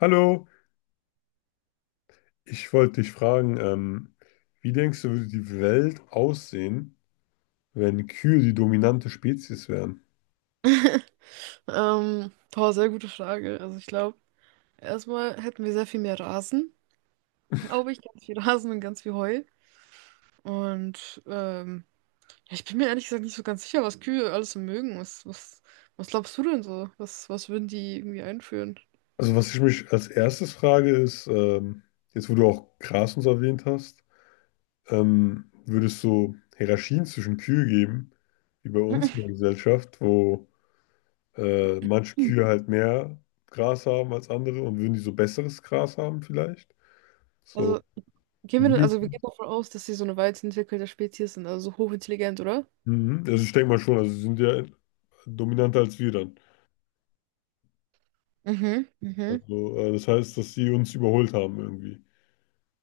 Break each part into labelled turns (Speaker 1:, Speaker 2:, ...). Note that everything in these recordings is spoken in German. Speaker 1: Hallo, ich wollte dich fragen, wie denkst du, würde die Welt aussehen, wenn Kühe die dominante Spezies wären?
Speaker 2: Boah, sehr gute Frage. Also ich glaube, erstmal hätten wir sehr viel mehr Rasen, glaube ich, ganz viel Rasen und ganz viel Heu. Und ähm, ja, ich bin mir ehrlich gesagt nicht so ganz sicher, was Kühe alles so mögen. Was glaubst du denn so? Was würden die irgendwie einführen?
Speaker 1: Also was ich mich als erstes frage ist, jetzt wo du auch Gras und so erwähnt hast, würde es so Hierarchien zwischen Kühe geben, wie bei uns in der Gesellschaft, wo manche
Speaker 2: Hm.
Speaker 1: Kühe halt mehr Gras haben als andere und würden die so besseres Gras haben vielleicht? So.
Speaker 2: Also also wir gehen davon aus, dass sie so eine weit entwickelte Spezies sind, also so hochintelligent, oder?
Speaker 1: Mhm. Also ich denke mal schon, also sie sind ja dominanter als wir dann.
Speaker 2: Mhm.
Speaker 1: Also, das heißt, dass sie uns überholt haben irgendwie.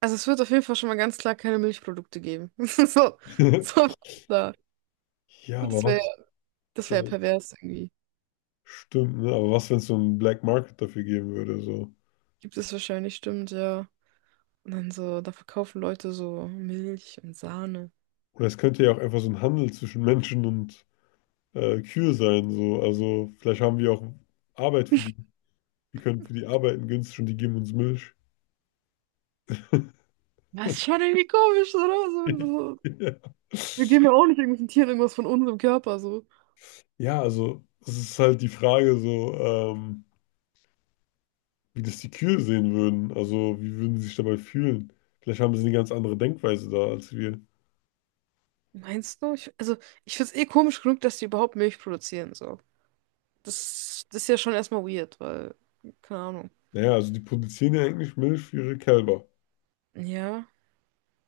Speaker 2: Also es wird auf jeden Fall schon mal ganz klar keine Milchprodukte geben. So, so, da.
Speaker 1: Ja, aber
Speaker 2: Das wäre,
Speaker 1: was,
Speaker 2: das wäre
Speaker 1: äh,
Speaker 2: pervers irgendwie.
Speaker 1: stimmt, ne? Aber was, wenn es so einen Black Market dafür geben würde, so?
Speaker 2: Gibt es wahrscheinlich, stimmt, ja. Und dann so, da verkaufen Leute so Milch und Sahne.
Speaker 1: Oder es könnte ja auch einfach so ein Handel zwischen Menschen und Kühe sein, so. Also, vielleicht haben wir auch Arbeit für die. Die können für die arbeiten günstig und die geben uns Milch.
Speaker 2: Das ist schon irgendwie komisch, oder? So, so,
Speaker 1: Ja.
Speaker 2: wir geben ja auch nicht irgendwelchen Tieren irgendwas von unserem Körper, so.
Speaker 1: Ja, also es ist halt die Frage so, wie das die Kühe sehen würden. Also wie würden sie sich dabei fühlen? Vielleicht haben sie eine ganz andere Denkweise da als wir.
Speaker 2: Meinst du? Also, ich find's eh komisch genug, dass die überhaupt Milch produzieren, so. Das ist ja schon erstmal weird, weil, keine Ahnung.
Speaker 1: Naja, also die produzieren ja eigentlich Milch für ihre Kälber.
Speaker 2: Ja.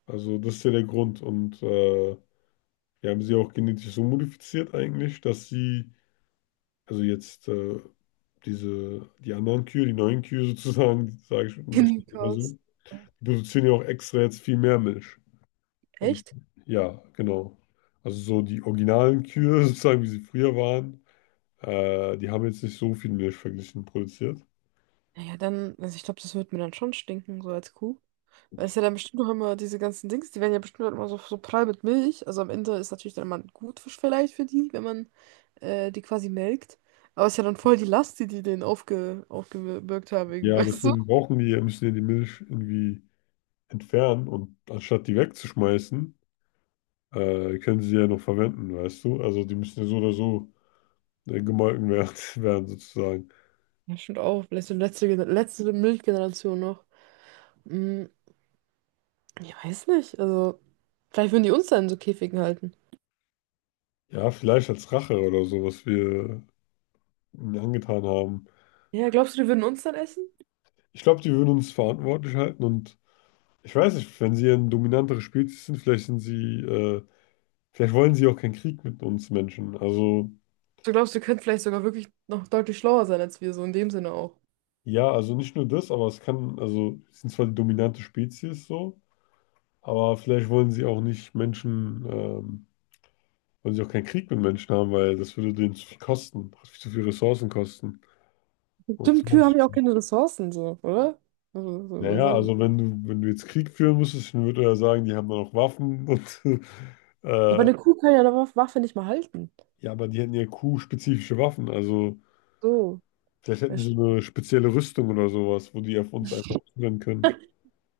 Speaker 1: Also das ist ja der Grund. Und die haben sie auch genetisch so modifiziert eigentlich, dass sie, also jetzt diese, die anderen Kühe, die neuen Kühe sozusagen, sage ich nicht immer
Speaker 2: Hindikaus.
Speaker 1: so, die produzieren ja auch extra jetzt viel mehr Milch. Damit,
Speaker 2: Echt?
Speaker 1: ja, genau. Also so die originalen Kühe sozusagen, wie sie früher waren, die haben jetzt nicht so viel Milch verglichen produziert.
Speaker 2: Naja, dann, also ich glaube, das wird mir dann schon stinken, so als Kuh. Weil es ja dann bestimmt noch immer diese ganzen Dings, die werden ja bestimmt halt immer so, so prall mit Milch. Also am Ende ist natürlich dann immer ein Gutfisch vielleicht für die, wenn man die quasi melkt. Aber es ist ja dann voll die Last, die die denen aufgebürgt haben, irgendwie,
Speaker 1: Ja,
Speaker 2: weißt du?
Speaker 1: deswegen brauchen die, ja, müssen ja die Milch irgendwie entfernen und anstatt die wegzuschmeißen, können sie die ja noch verwenden, weißt du? Also die müssen ja so oder so gemolken werden, werden sozusagen.
Speaker 2: Ja, stimmt auch. Vielleicht so letzte Milchgeneration noch. Hm, ich weiß nicht. Also, vielleicht würden die uns dann in so Käfigen halten.
Speaker 1: Ja, vielleicht als Rache oder so, was wir ihnen angetan haben.
Speaker 2: Ja, glaubst du, die würden uns dann essen?
Speaker 1: Ich glaube, die würden uns verantwortlich halten und ich weiß nicht, wenn sie ein dominanteres Spezies sind, vielleicht sind sie, vielleicht wollen sie auch keinen Krieg mit uns Menschen. Also
Speaker 2: Du glaubst, die könnten vielleicht sogar wirklich noch deutlich schlauer sein als wir, so in dem Sinne auch.
Speaker 1: ja, also nicht nur das, aber es kann, also sie sind zwar die dominante Spezies so, aber vielleicht wollen sie auch nicht Menschen Wollen sie auch keinen Krieg mit Menschen haben, weil das würde denen zu viel kosten, zu viel Ressourcen kosten. Und das
Speaker 2: Stimmt, Kühe
Speaker 1: lohnt
Speaker 2: haben
Speaker 1: sich
Speaker 2: ja auch
Speaker 1: nicht.
Speaker 2: keine Ressourcen, so, oder? Also, so, was
Speaker 1: Naja,
Speaker 2: soll-
Speaker 1: also wenn du, wenn du jetzt Krieg führen müsstest, dann würde er ja sagen, die haben dann auch Waffen und
Speaker 2: Ja, aber
Speaker 1: äh,
Speaker 2: eine Kuh kann ja eine Waffe nicht mal halten.
Speaker 1: ja, aber die hätten ja Q-spezifische Waffen. Also
Speaker 2: So.
Speaker 1: vielleicht
Speaker 2: Ja,
Speaker 1: hätten die so
Speaker 2: st-
Speaker 1: eine spezielle Rüstung oder sowas, wo die auf uns einfach zurennen können.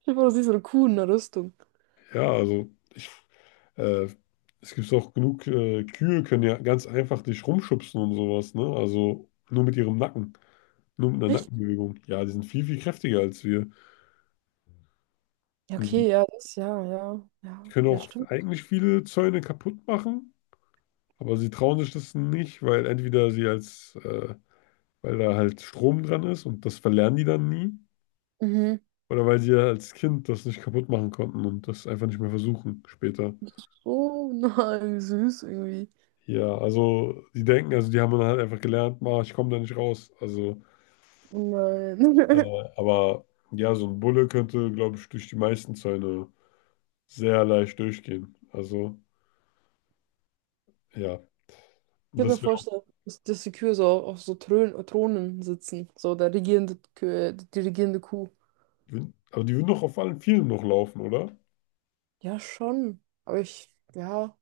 Speaker 2: Stell dir vor, du siehst so eine Kuh in einer Rüstung.
Speaker 1: Ja, also ich, äh, es gibt auch genug, Kühe können ja ganz einfach dich rumschubsen und sowas, ne? Also nur mit ihrem Nacken, nur mit einer
Speaker 2: Echt?
Speaker 1: Nackenbewegung. Ja, die sind viel, viel kräftiger als wir.
Speaker 2: Ja,
Speaker 1: Mhm.
Speaker 2: okay, ja, das, ja, ja,
Speaker 1: Die
Speaker 2: ja,
Speaker 1: können
Speaker 2: ja,
Speaker 1: auch
Speaker 2: stimmt.
Speaker 1: eigentlich viele Zäune kaputt machen, aber sie trauen sich das nicht, weil entweder sie als, weil da halt Strom dran ist und das verlernen die dann nie,
Speaker 2: Mhm.
Speaker 1: oder weil sie ja als Kind das nicht kaputt machen konnten und das einfach nicht mehr versuchen später.
Speaker 2: Oh nein, wie süß irgendwie.
Speaker 1: Ja, also die denken, also die haben dann halt einfach gelernt, ma, ich komme da nicht raus. Also,
Speaker 2: Oh
Speaker 1: äh,
Speaker 2: nein.
Speaker 1: aber ja, so ein Bulle könnte, glaube ich, durch die meisten Zäune sehr leicht durchgehen. Also, ja,
Speaker 2: Ich kann mir
Speaker 1: das wäre auch,
Speaker 2: vorstellen, dass die Kühe so auf so Thronen sitzen. So der regierende Kühe, die regierende Kuh.
Speaker 1: aber die würden doch auf allen Vieren noch laufen, oder?
Speaker 2: Ja, schon. Aber ich, ja.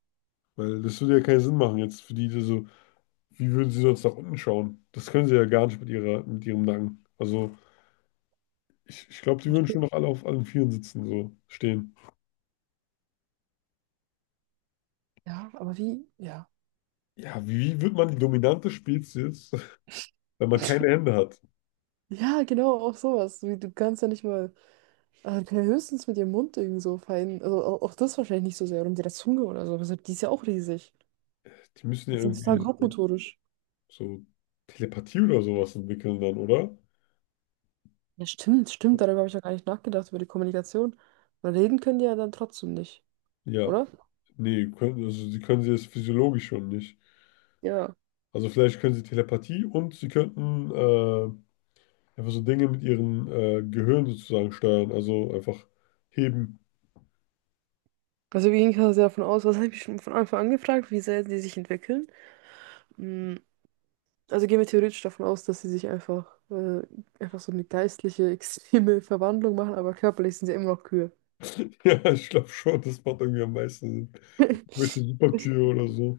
Speaker 1: Weil das würde ja keinen Sinn machen jetzt für die, die so, wie würden sie sonst nach unten schauen? Das können sie ja gar nicht mit ihrer, mit ihrem Nacken. Also ich glaube, die würden schon noch alle auf allen Vieren sitzen, so stehen.
Speaker 2: Ja, aber wie? Ja.
Speaker 1: Ja, wie wird man die dominante Spezies jetzt, wenn man keine Hände hat?
Speaker 2: Ja, genau, auch sowas. Wie, du kannst ja nicht mal. Kann ja höchstens mit ihrem Mund irgend so fein. Also auch das wahrscheinlich nicht so sehr. Oder mit der Zunge oder so. Deshalb, die ist ja auch riesig.
Speaker 1: Die müssen ja
Speaker 2: Also das ist total
Speaker 1: irgendwie so,
Speaker 2: grobmotorisch.
Speaker 1: so Telepathie oder sowas entwickeln dann, oder?
Speaker 2: Ja, stimmt, stimmt. Darüber habe ich ja gar nicht nachgedacht, über die Kommunikation. Weil reden können die ja dann trotzdem nicht,
Speaker 1: Ja,
Speaker 2: oder?
Speaker 1: nee, können, also sie können sie jetzt physiologisch schon nicht.
Speaker 2: Ja.
Speaker 1: Also vielleicht können sie Telepathie und sie könnten einfach so Dinge mit ihrem Gehirn sozusagen steuern, also einfach heben.
Speaker 2: Also wir gehen quasi davon aus, was habe ich schon von Anfang an gefragt, wie sehr die sich entwickeln. Mm, Also gehen wir theoretisch davon aus, dass sie sich einfach so eine geistliche, extreme Verwandlung machen, aber körperlich sind sie immer noch Kühe.
Speaker 1: Ja, ich glaube schon, das macht irgendwie am meisten Sinn. Welche Superkühe oder so.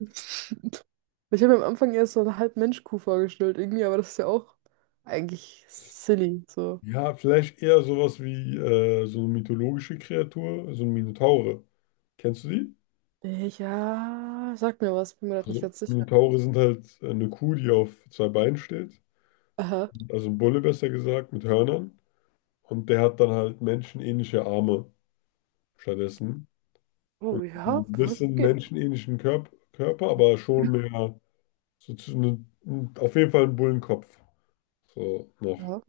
Speaker 2: Richtig. Ich habe mir am Anfang erst so eine Halb-Mensch-Kuh vorgestellt, irgendwie, aber das ist ja auch eigentlich silly, so.
Speaker 1: Ja, vielleicht eher sowas wie so eine mythologische Kreatur, so ein Minotaure. Kennst du die?
Speaker 2: Ja, sag mir was, bin mir grad nicht
Speaker 1: Also
Speaker 2: ganz sicher.
Speaker 1: Minotaure sind halt eine Kuh, die auf zwei Beinen steht.
Speaker 2: Aha.
Speaker 1: Also ein Bulle besser gesagt, mit Hörnern. Und der hat dann halt menschenähnliche Arme stattdessen.
Speaker 2: Oh
Speaker 1: Und
Speaker 2: ja,
Speaker 1: ein
Speaker 2: kann
Speaker 1: bisschen
Speaker 2: gehen.
Speaker 1: menschenähnlichen Körper, aber schon mehr so zu, ne, auf jeden Fall einen Bullenkopf. So noch.
Speaker 2: Ja,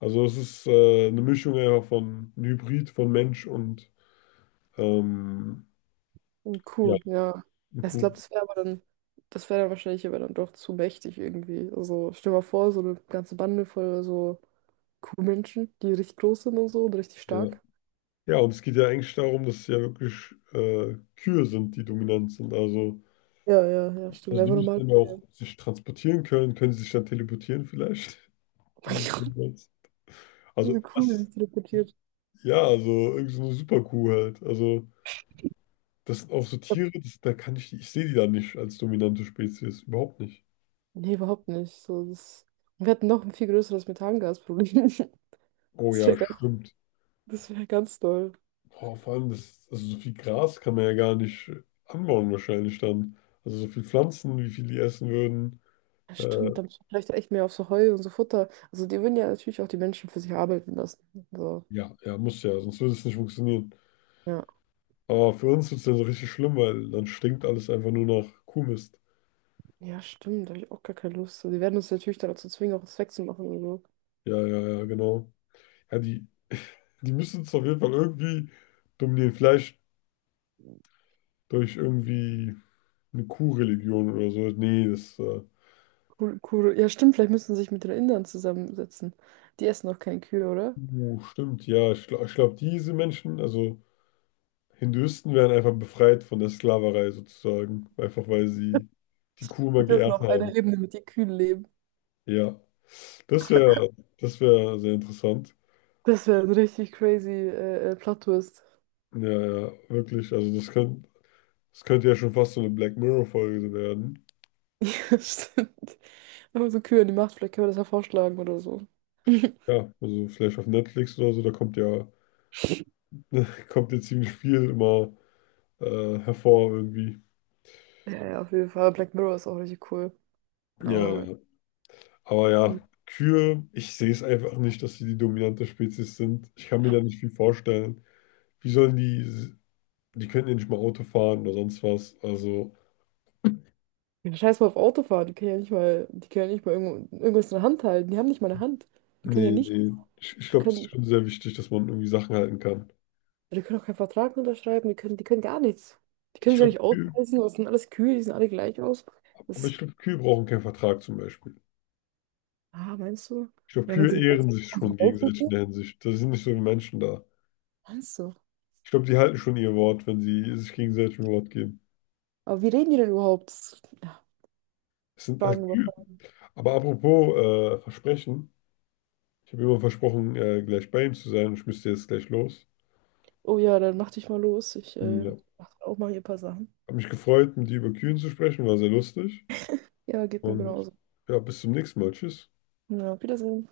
Speaker 1: Also es ist eine Mischung ja von ein Hybrid von Mensch und ähm,
Speaker 2: und
Speaker 1: ja,
Speaker 2: cool, ja.
Speaker 1: ein
Speaker 2: Ja, ich
Speaker 1: Kuh.
Speaker 2: glaube, das wäre dann wahrscheinlich aber dann doch zu mächtig irgendwie. Also stell dir mal vor, so eine ganze Bande voll so Kuhmenschen, die richtig groß sind und so und richtig
Speaker 1: Ja.
Speaker 2: stark.
Speaker 1: Ja, und es geht ja eigentlich darum, dass es ja wirklich Kühe sind, die dominant sind.
Speaker 2: Ja, ja, ja, stimmt.
Speaker 1: Also die
Speaker 2: Einfach normal.
Speaker 1: müssen ja auch
Speaker 2: Okay.
Speaker 1: sich transportieren können. Können sie sich dann teleportieren vielleicht?
Speaker 2: Oh
Speaker 1: Das
Speaker 2: mein
Speaker 1: ist
Speaker 2: Gott,
Speaker 1: niemals-
Speaker 2: eine
Speaker 1: Also
Speaker 2: Kuh, die
Speaker 1: was?
Speaker 2: sich teleportiert.
Speaker 1: Ja, also irgend so eine Superkuh halt. Also das sind auch so Tiere, das, da kann ich, ich sehe die da nicht als dominante Spezies. Überhaupt nicht.
Speaker 2: Nee, überhaupt nicht. So, das... Wir hätten noch ein viel größeres Methangasproblem.
Speaker 1: Oh
Speaker 2: Das
Speaker 1: ja,
Speaker 2: wäre ganz,
Speaker 1: stimmt.
Speaker 2: das wär ganz doll.
Speaker 1: Boah, vor allem, das, also so viel Gras kann man ja gar nicht anbauen wahrscheinlich dann. Also so viel Pflanzen, wie viel die essen würden.
Speaker 2: Ja,
Speaker 1: Äh,
Speaker 2: stimmt, da muss man vielleicht echt mehr auf so Heu und so Futter. Also die würden ja natürlich auch die Menschen für sich arbeiten lassen. So,
Speaker 1: ja, ja, muss ja, sonst würde es nicht funktionieren.
Speaker 2: ja.
Speaker 1: Aber für uns wird es dann so richtig schlimm, weil dann stinkt alles einfach nur nach Kuhmist.
Speaker 2: Ja, stimmt, da habe ich auch gar keine Lust. So, die werden uns natürlich dazu zwingen, auch was wegzumachen und so.
Speaker 1: Ja, ja, ja, genau. Ja, die, die müssen es auf jeden Fall irgendwie dominieren. Vielleicht durch irgendwie eine Kuhreligion oder so. Nee, das,
Speaker 2: Kur Kur Ja, stimmt, vielleicht müssen sie sich mit den Indern zusammensetzen. Die essen auch keine Kühe, oder?
Speaker 1: stimmt, ja. Ich glaube, diese Menschen, also. Hinduisten wären einfach befreit von der Sklaverei sozusagen, einfach weil sie die Kuh immer
Speaker 2: Die dürfen
Speaker 1: geehrt
Speaker 2: auf
Speaker 1: haben.
Speaker 2: einer Ebene mit den Kühen leben.
Speaker 1: Ja, das wäre das wäre sehr interessant.
Speaker 2: Das wäre ein richtig crazy Plot-Twist.
Speaker 1: Ja, ja, wirklich. Also das könnte ja schon fast so eine Black Mirror-Folge so werden.
Speaker 2: Ja, stimmt. Wenn man so Kühe in die Macht, vielleicht können wir das ja vorschlagen oder so.
Speaker 1: Ja, also vielleicht auf Netflix oder so, da kommt ja, kommt ja ziemlich viel immer hervor irgendwie.
Speaker 2: Ja, ja, auf jeden Fall. Black Mirror ist auch richtig cool.
Speaker 1: Ja,
Speaker 2: Aber
Speaker 1: ja. Aber
Speaker 2: hm.
Speaker 1: ja, Kühe, ich sehe es einfach nicht, dass sie die dominante Spezies sind. Ich kann mir da nicht viel vorstellen. Wie sollen die Die können ja nicht mal Auto fahren oder sonst was. Also,
Speaker 2: Ja, scheiß mal auf Autofahren. Die können ja nicht mal irgendwo, irgendwas in der Hand halten. Die haben nicht mal eine Hand. Die können ja
Speaker 1: nee,
Speaker 2: nicht.
Speaker 1: nee. Ich
Speaker 2: Die
Speaker 1: glaube, das ist
Speaker 2: können,
Speaker 1: schon sehr wichtig, dass man irgendwie Sachen halten kann.
Speaker 2: die können auch keinen Vertrag unterschreiben. Die können gar nichts. Die
Speaker 1: Ich
Speaker 2: können sich ja
Speaker 1: glaube,
Speaker 2: nicht
Speaker 1: Kühe,
Speaker 2: ausweisen. Das sind alles Kühe, die sehen alle gleich aus.
Speaker 1: aber
Speaker 2: Das,
Speaker 1: ich glaube, Kühe brauchen keinen Vertrag zum Beispiel.
Speaker 2: ah, meinst du?
Speaker 1: Ich glaube,
Speaker 2: Ja, wenn sie
Speaker 1: Kühe ehren sich
Speaker 2: in
Speaker 1: schon
Speaker 2: die Welt
Speaker 1: gegenseitig in
Speaker 2: gehen,
Speaker 1: der Hinsicht. Da sind nicht so wie Menschen da.
Speaker 2: meinst du?
Speaker 1: Ich glaube, die halten schon ihr Wort, wenn sie sich gegenseitig ein Wort geben.
Speaker 2: Aber wie reden die denn überhaupt? Das- Ja,
Speaker 1: Es sind halt
Speaker 2: fragen wir.
Speaker 1: Kühe. Aber apropos Versprechen. Ich habe immer versprochen, gleich bei ihm zu sein. Und ich müsste jetzt gleich los.
Speaker 2: Oh ja, dann mach dich mal los. Ich
Speaker 1: Ja.
Speaker 2: Mach auch mal hier ein paar Sachen.
Speaker 1: Habe mich gefreut, mit dir über Kühen zu sprechen. War sehr lustig.
Speaker 2: Ja, geht mir
Speaker 1: Und
Speaker 2: genauso.
Speaker 1: ja, bis zum nächsten Mal. Tschüss.
Speaker 2: Ja, auf Wiedersehen.